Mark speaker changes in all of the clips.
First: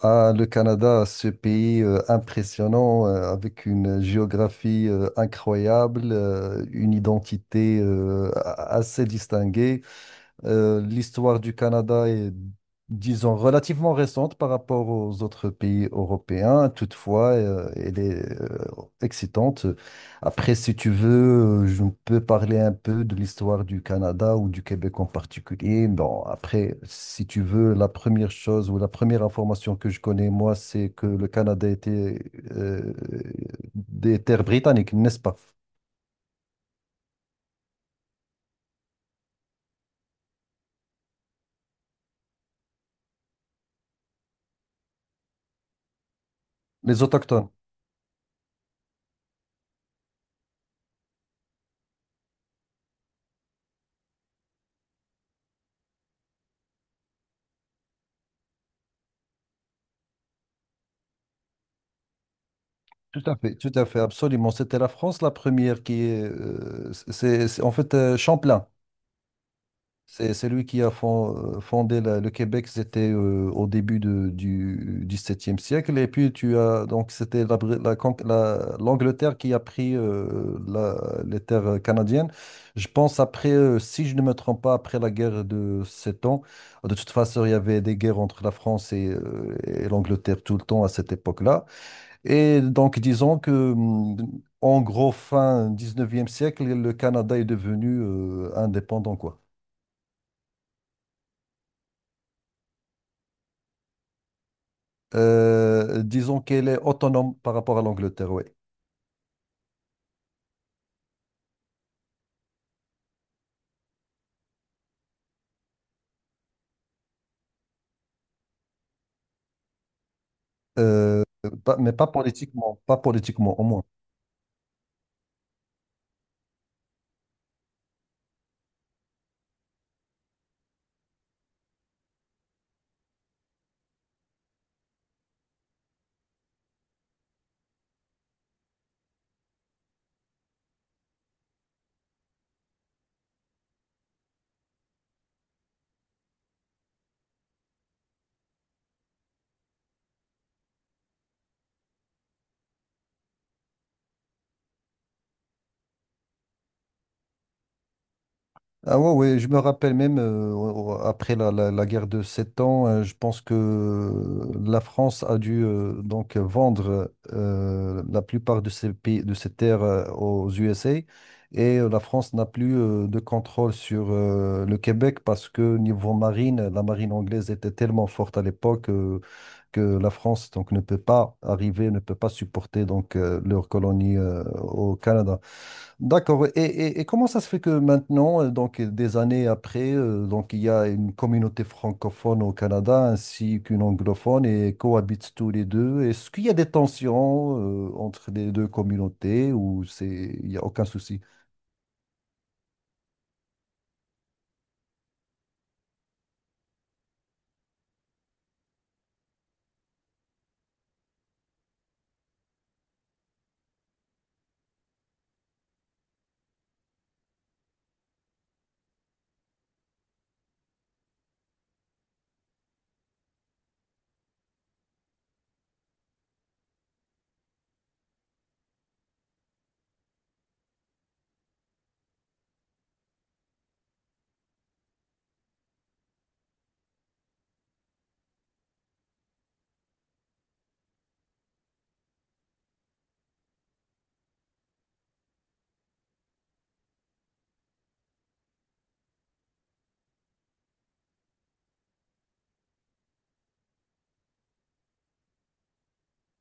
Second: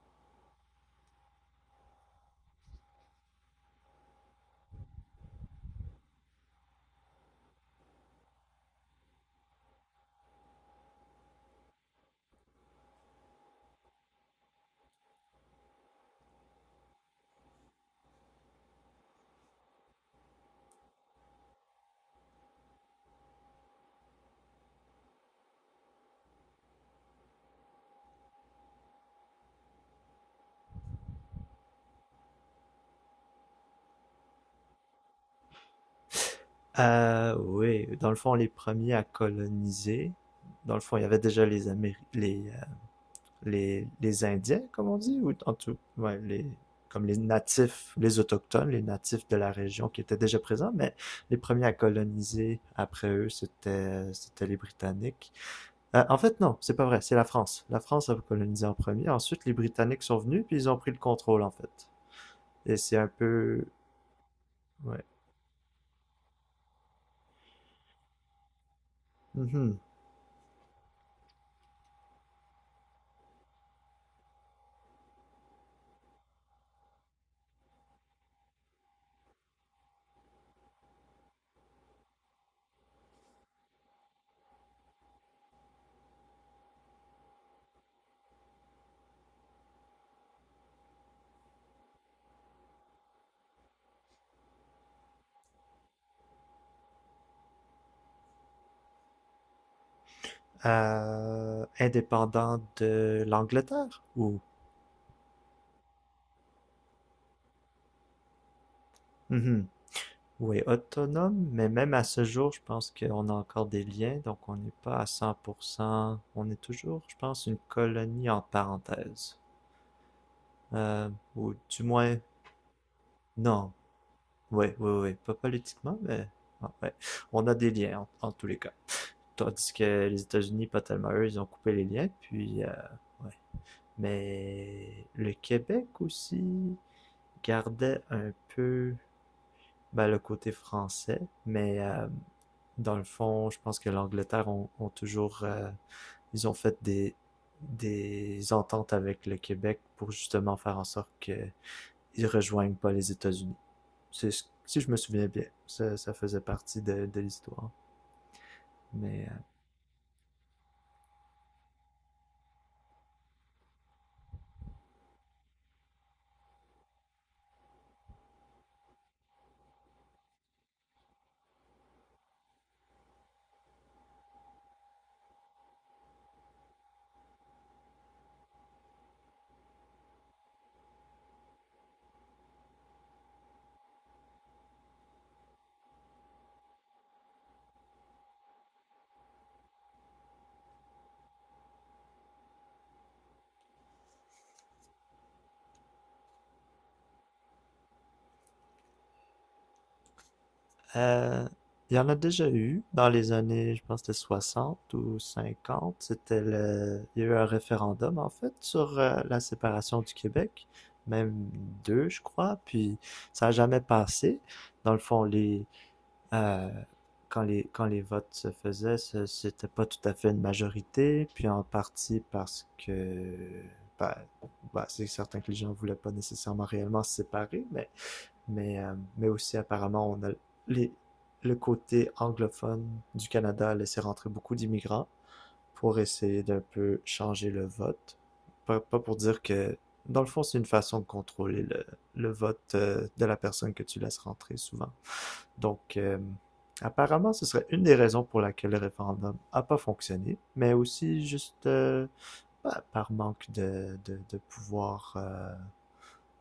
Speaker 1: Ah, le Canada, ce pays impressionnant, avec une géographie incroyable, une identité assez distinguée. L'histoire du Canada est, disons, relativement récente par rapport aux autres pays européens. Toutefois, elle est excitante. Après, si tu veux, je peux parler un peu de l'histoire du Canada ou du Québec en particulier. Bon, après, si tu veux, la première chose ou la première information que je connais, moi, c'est que le Canada était euh, des terres britanniques, n'est-ce pas?
Speaker 2: Oui, dans le fond, les premiers à coloniser, dans le fond, il y avait déjà les Indiens, comme on dit, ou en tout, ouais, les,
Speaker 1: Les
Speaker 2: comme les
Speaker 1: autochtones.
Speaker 2: natifs, les autochtones, les natifs de la région qui étaient déjà présents, mais les premiers à coloniser après eux, c'était les Britanniques. En fait, non, c'est pas vrai, c'est la France. La France a colonisé en premier, ensuite les Britanniques sont venus, puis ils ont pris le contrôle, en fait. Et c'est un peu...
Speaker 1: Tout à fait, absolument. C'était la
Speaker 2: Ouais.
Speaker 1: France la première qui est, en fait Champlain.
Speaker 2: Mhm.
Speaker 1: C'est lui qui a fondé le Québec. C'était au début du XVIIe siècle. Et puis tu as donc c'était la, Bri- la con- la- l'Angleterre qui a pris les terres canadiennes. Je pense après, si je ne me trompe pas, après la guerre de Sept Ans. De toute façon, il y avait des guerres entre la France et l'Angleterre tout le temps à cette époque-là. Et donc, disons que, en gros, fin 19e siècle, le Canada est devenu indépendant, quoi.
Speaker 2: Indépendant de l'Angleterre ou,
Speaker 1: Disons qu'elle est autonome par rapport à l'Angleterre, oui.
Speaker 2: mhm, ou est autonome, mais même à ce jour, je pense qu'on a encore des liens, donc on n'est pas à cent pour cent, on est toujours, je pense, une colonie en parenthèse. Euh,
Speaker 1: Euh,
Speaker 2: ou du
Speaker 1: mais pas
Speaker 2: moins,
Speaker 1: politiquement, pas politiquement, au
Speaker 2: non,
Speaker 1: moins.
Speaker 2: oui, oui, oui, pas politiquement, mais ah, ouais, on a des liens en tous les cas. Tandis que les États-Unis, pas tellement eux, ils ont coupé les liens, puis, ouais. Mais le Québec aussi gardait un peu, ben, le côté français, dans le fond, je pense que l'Angleterre ont toujours, ils ont fait des ententes avec le Québec pour justement faire en sorte qu'ils ne rejoignent pas les États-Unis. C'est, si je me souviens bien, ça faisait partie de l'histoire.
Speaker 1: Ah, ouais,
Speaker 2: Mais
Speaker 1: ouais, je me rappelle même après la guerre de Sept Ans, je pense que la France a dû donc vendre la plupart de ses pays, de ses terres aux USA et la France n'a plus de contrôle sur le Québec parce que niveau marine, la marine anglaise était tellement forte à l'époque que la France donc ne peut pas arriver, ne peut pas supporter donc leur colonie au Canada. D'accord. Et comment ça se fait que maintenant, donc des années après, donc il y a une communauté francophone au Canada ainsi qu'une anglophone et cohabitent tous les deux. Est-ce qu'il y a des tensions entre les deux communautés ou c'est il n'y a aucun souci?
Speaker 2: Euh, il y en a déjà eu dans les années, je pense que c'était 60 ou 50. C'était le... Il y a eu un référendum, en fait, sur la séparation du Québec, même deux, je crois, puis ça n'a jamais passé. Dans le fond, euh, quand les votes se faisaient, c'était pas tout à fait une majorité, puis en partie parce que... ben, ben, c'est certain que les gens voulaient pas nécessairement réellement se séparer, mais mais aussi apparemment, on a les, le côté anglophone du Canada a laissé rentrer beaucoup d'immigrants pour essayer d'un peu changer le vote. Pas pour dire que, dans le fond, c'est une façon de contrôler le vote de la personne que tu laisses rentrer souvent. Donc, apparemment, ce serait une des raisons pour laquelle le référendum n'a pas fonctionné, mais aussi juste par manque de pouvoir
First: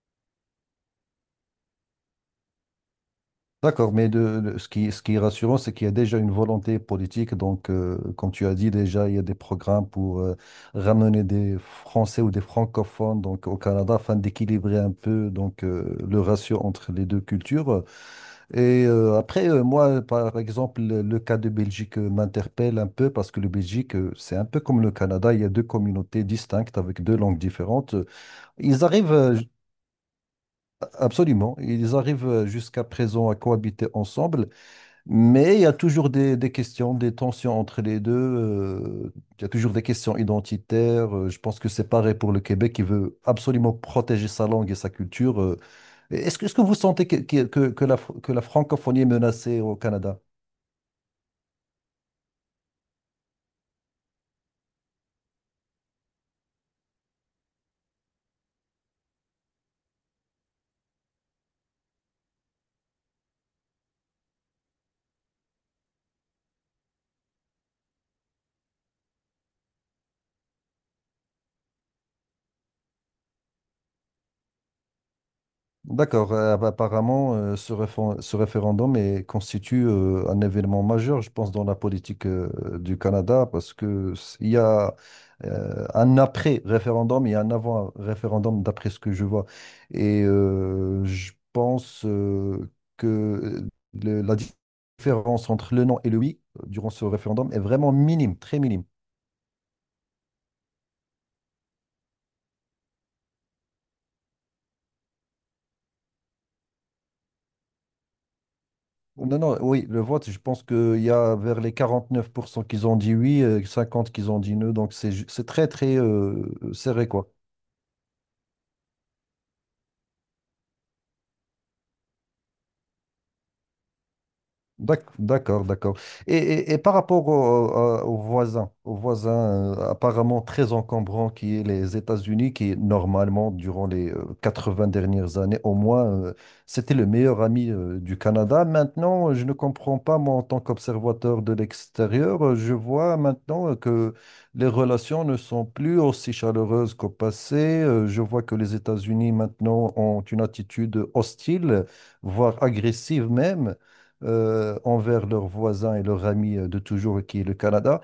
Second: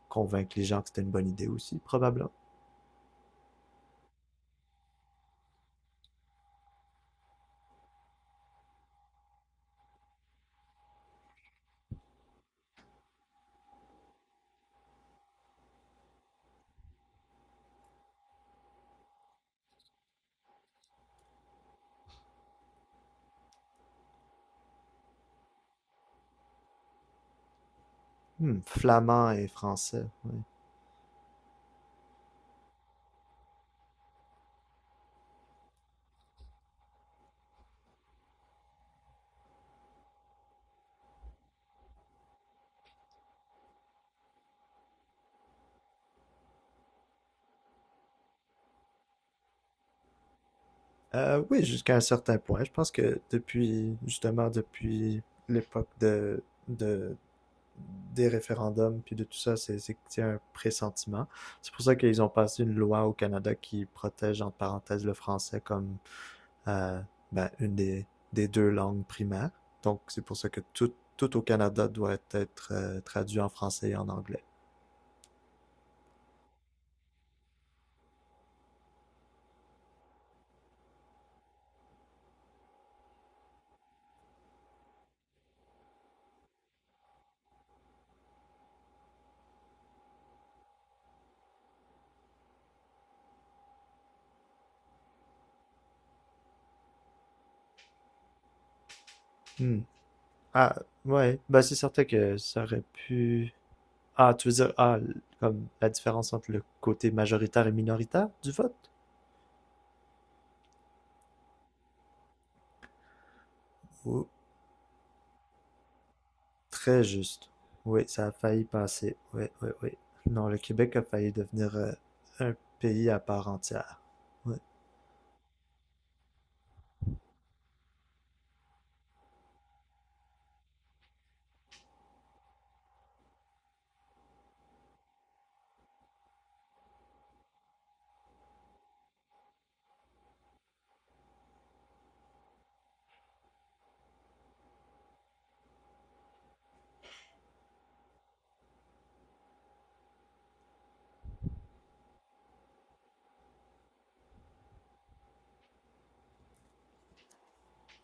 Speaker 2: convaincre les gens que c'était une bonne idée aussi, probablement.
Speaker 1: D'accord, mais ce qui est rassurant, c'est qu'il y a déjà une volonté politique. Donc, comme tu as dit, déjà, il y a des programmes pour ramener des Français ou des francophones donc, au Canada afin d'équilibrer un peu donc, le ratio entre les deux cultures. Et après, moi, par exemple, le cas de Belgique m'interpelle un peu parce que le Belgique, c'est un peu comme le Canada, il y a deux communautés distinctes avec deux langues différentes.
Speaker 2: Hmm,
Speaker 1: Ils arrivent,
Speaker 2: flamand
Speaker 1: euh,
Speaker 2: et
Speaker 1: j-
Speaker 2: français. Oui.
Speaker 1: Absolument, ils arrivent jusqu'à présent à cohabiter ensemble, mais il y a toujours des questions, des tensions entre les deux. Il y a toujours des questions identitaires. Je pense que c'est pareil pour le Québec qui veut absolument protéger sa langue et sa culture. Est-ce que vous sentez que la francophonie est menacée au Canada?
Speaker 2: Oui, jusqu'à un certain point. Je pense que depuis, justement, depuis l'époque de, des référendums, puis de tout ça, c'est que c'est un pressentiment. C'est pour ça qu'ils ont passé une loi au Canada qui protège, entre parenthèses, le français comme euh, une des deux langues primaires. Donc, c'est pour ça que tout au Canada doit être traduit en français et en anglais.
Speaker 1: D'accord. Apparemment, ce référendum constitue un événement majeur, je pense, dans la politique du Canada, parce que il y a un après-référendum et un avant-référendum, d'après ce que je vois. Et je pense que le- la di- différence entre le non et le oui durant ce référendum est vraiment minime, très minime.
Speaker 2: Hmm. Ah, ouais. Ben, c'est certain que ça aurait pu... Ah, tu veux dire, ah, comme la différence entre le côté majoritaire et minoritaire du vote?
Speaker 1: Non, non, oui, le vote, je pense qu'il y a vers les 49% qu'ils ont dit oui, 50
Speaker 2: Oh,
Speaker 1: qu'ils ont dit non, donc c'est c'est très, très
Speaker 2: très
Speaker 1: serré, quoi.
Speaker 2: juste. Oui, ça a failli passer. Oui, oui, oui. Non, le Québec a failli devenir un pays à part entière. Oui.
Speaker 1: D'accord, d'accord. Et par rapport aux voisins apparemment très encombrants qui est les États-Unis, qui normalement, durant les 80 dernières années au moins, c'était le meilleur ami du Canada. Maintenant, je ne comprends pas, moi, en tant qu'observateur de l'extérieur, je vois maintenant que les relations ne sont plus aussi chaleureuses qu'au passé. Je vois que les États-Unis maintenant ont une attitude hostile, voire agressive même envers leurs voisins et leurs amis de toujours, qui est le Canada.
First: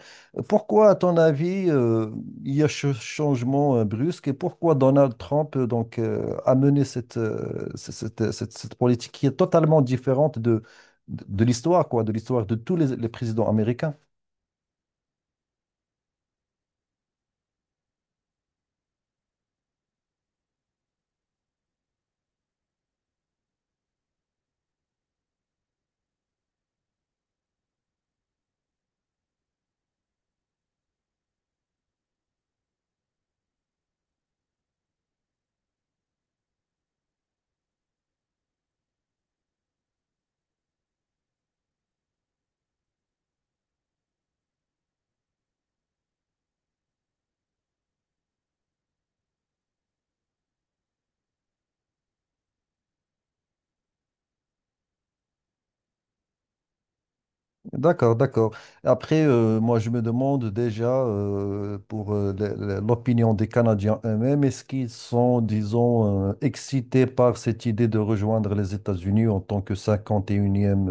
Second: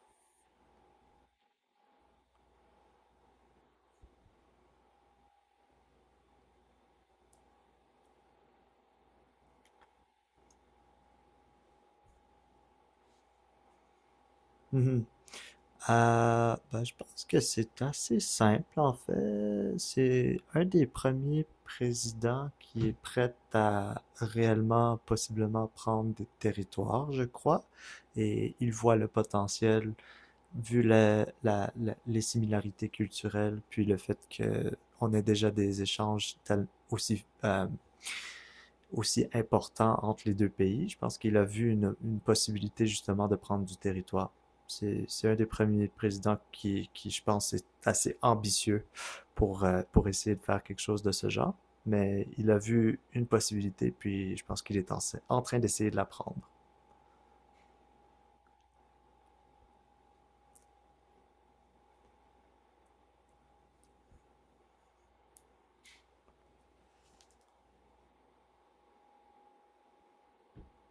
Speaker 1: Pourquoi, à ton avis, il y a ce changement brusque et pourquoi Donald Trump donc, a mené cette, c- cette, cette- cette politique qui est totalement différente de, de l'histoire, quoi, de l'histoire de tous les présidents américains?
Speaker 2: Mhm. Ah, ben, je pense que c'est assez simple, en fait. C'est un des premiers présidents qui est prêt à réellement, possiblement prendre des territoires, je crois. Et il voit le potentiel vu les similarités culturelles, puis le fait que on a déjà des échanges aussi importants entre les deux pays, je pense qu'il a vu une possibilité justement de prendre du territoire. C'est un des premiers présidents qui, je pense, est assez ambitieux pour essayer de faire quelque chose de ce genre. Mais il a vu une possibilité, puis je pense qu'il est en train d'essayer de la prendre.
Speaker 1: D'accord, d'accord. Après, moi, je me demande déjà pour l'opinion des Canadiens eux-mêmes, est-ce qu'ils sont, disons, excités par cette idée de rejoindre les États-Unis en tant que 51e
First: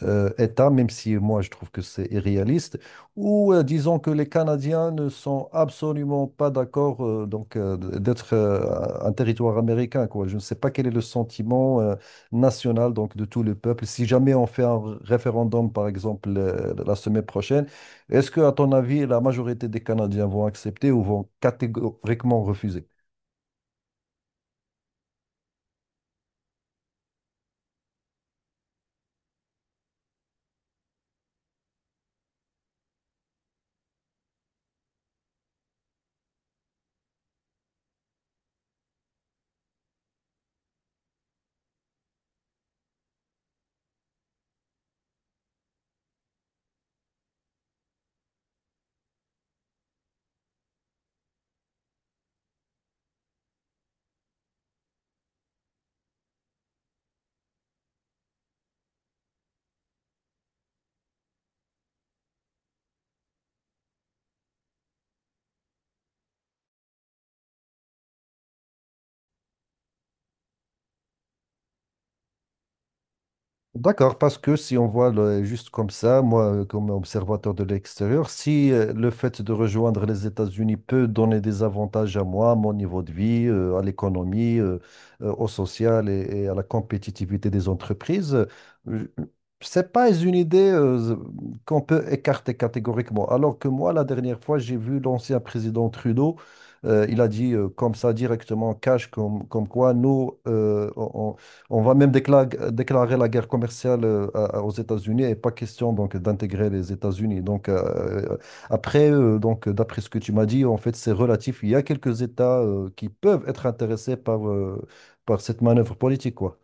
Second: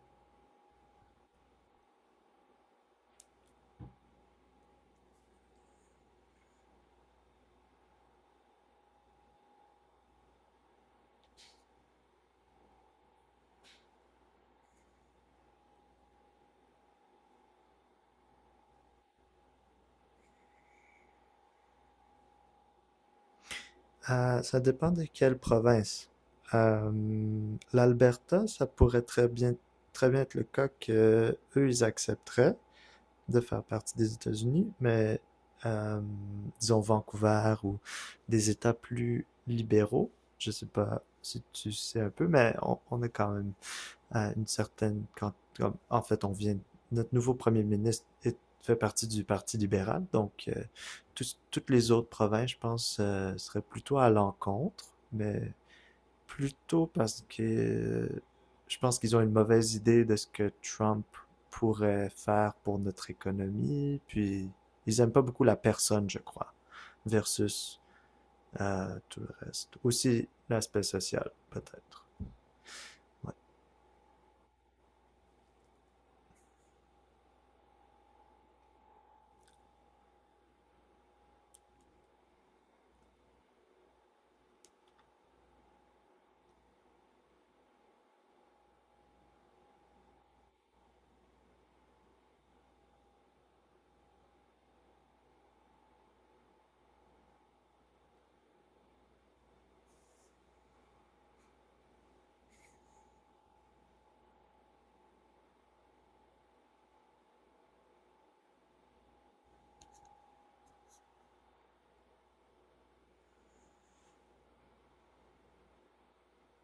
Speaker 1: État, même si moi je trouve que c'est irréaliste, ou disons que les Canadiens ne sont absolument pas d'accord donc d'être un territoire américain, quoi. Je ne sais pas quel est le sentiment national donc de tout le peuple. Si jamais on fait un référendum, par exemple, la semaine prochaine, est-ce que, à ton avis, la majorité des Canadiens vont accepter ou vont catégoriquement refuser?
Speaker 2: Ah, ça dépend de quelle province. L'Alberta, ça pourrait très bien être le cas que eux, ils accepteraient de faire partie des États-Unis, mais euh, disons Vancouver ou des États plus libéraux. Je sais pas si tu sais un peu, mais on est quand même à une certaine quand comme, en fait on vient, notre nouveau premier ministre est, fait partie du Parti libéral, donc toutes les autres provinces, je pense, seraient plutôt à l'encontre, mais plutôt parce que je pense qu'ils ont une mauvaise idée de ce que Trump pourrait faire pour notre économie, puis ils aiment pas beaucoup la personne, je crois, versus tout le reste. Aussi l'aspect social, peut-être. Ouais.
Speaker 1: D'accord, parce que si on voit juste comme ça, moi, comme observateur de l'extérieur, si le fait de rejoindre les États-Unis peut donner des avantages à moi, à mon niveau de vie, à l'économie, au social et à la compétitivité des entreprises, je- c'est pas une idée qu'on peut écarter catégoriquement. Alors que moi, la dernière fois, j'ai vu l'ancien président Trudeau, il a dit comme ça directement, cash, comme quoi nous, on va même déclarer la guerre commerciale aux États-Unis et pas question donc d'intégrer les États-Unis. Donc après, donc d'après ce que tu m'as dit, en fait, c'est relatif. Il y a quelques États qui peuvent être intéressés par par cette manœuvre politique, quoi.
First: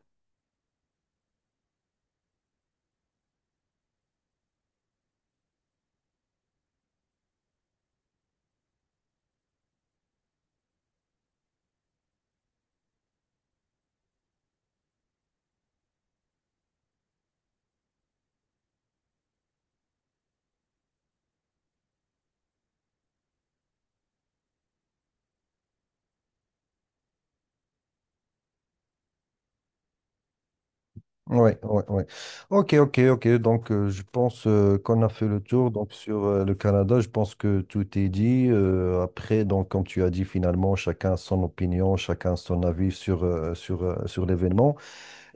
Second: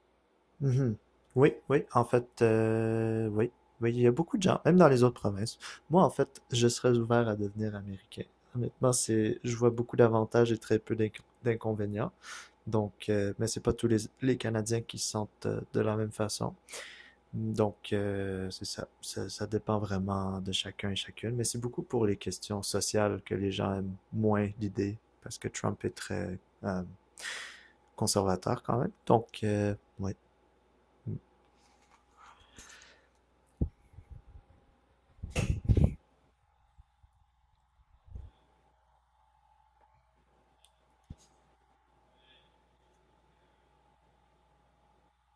Speaker 2: Mhm. Oui, oui, en fait, oui, oui, il y a beaucoup de gens, même dans les autres provinces. Moi, en fait, je serais ouvert à devenir américain. Honnêtement, c'est, je vois beaucoup d'avantages et très peu d'inconvénients. Donc, mais c'est pas tous les Canadiens qui se sentent de la même façon. Donc, c'est ça. Ça dépend vraiment de chacun et chacune. Mais c'est beaucoup pour les questions sociales que les gens aiment moins l'idée, parce que Trump est très euh, conservateur quand même. Donc, oui.
Speaker 1: Ouais, ouais, ouais. Ok, ok, ok. Donc je pense qu'on a fait le tour. Donc sur le Canada, je pense que tout est dit. Après, donc comme tu as dit, finalement, chacun son opinion, chacun son avis sur l'événement.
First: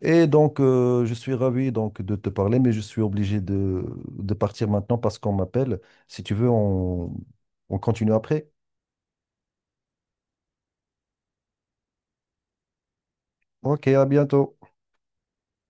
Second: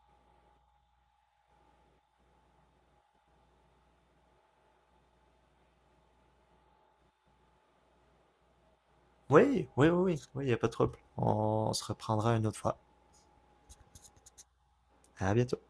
Speaker 1: Et donc, je suis ravi donc de te parler, mais je suis obligé de partir maintenant parce qu'on m'appelle. Si tu veux, on continue après.
Speaker 2: Oui, il n'y a pas de trouble. On se reprendra une autre fois.
Speaker 1: Ok, à bientôt.
Speaker 2: À bientôt.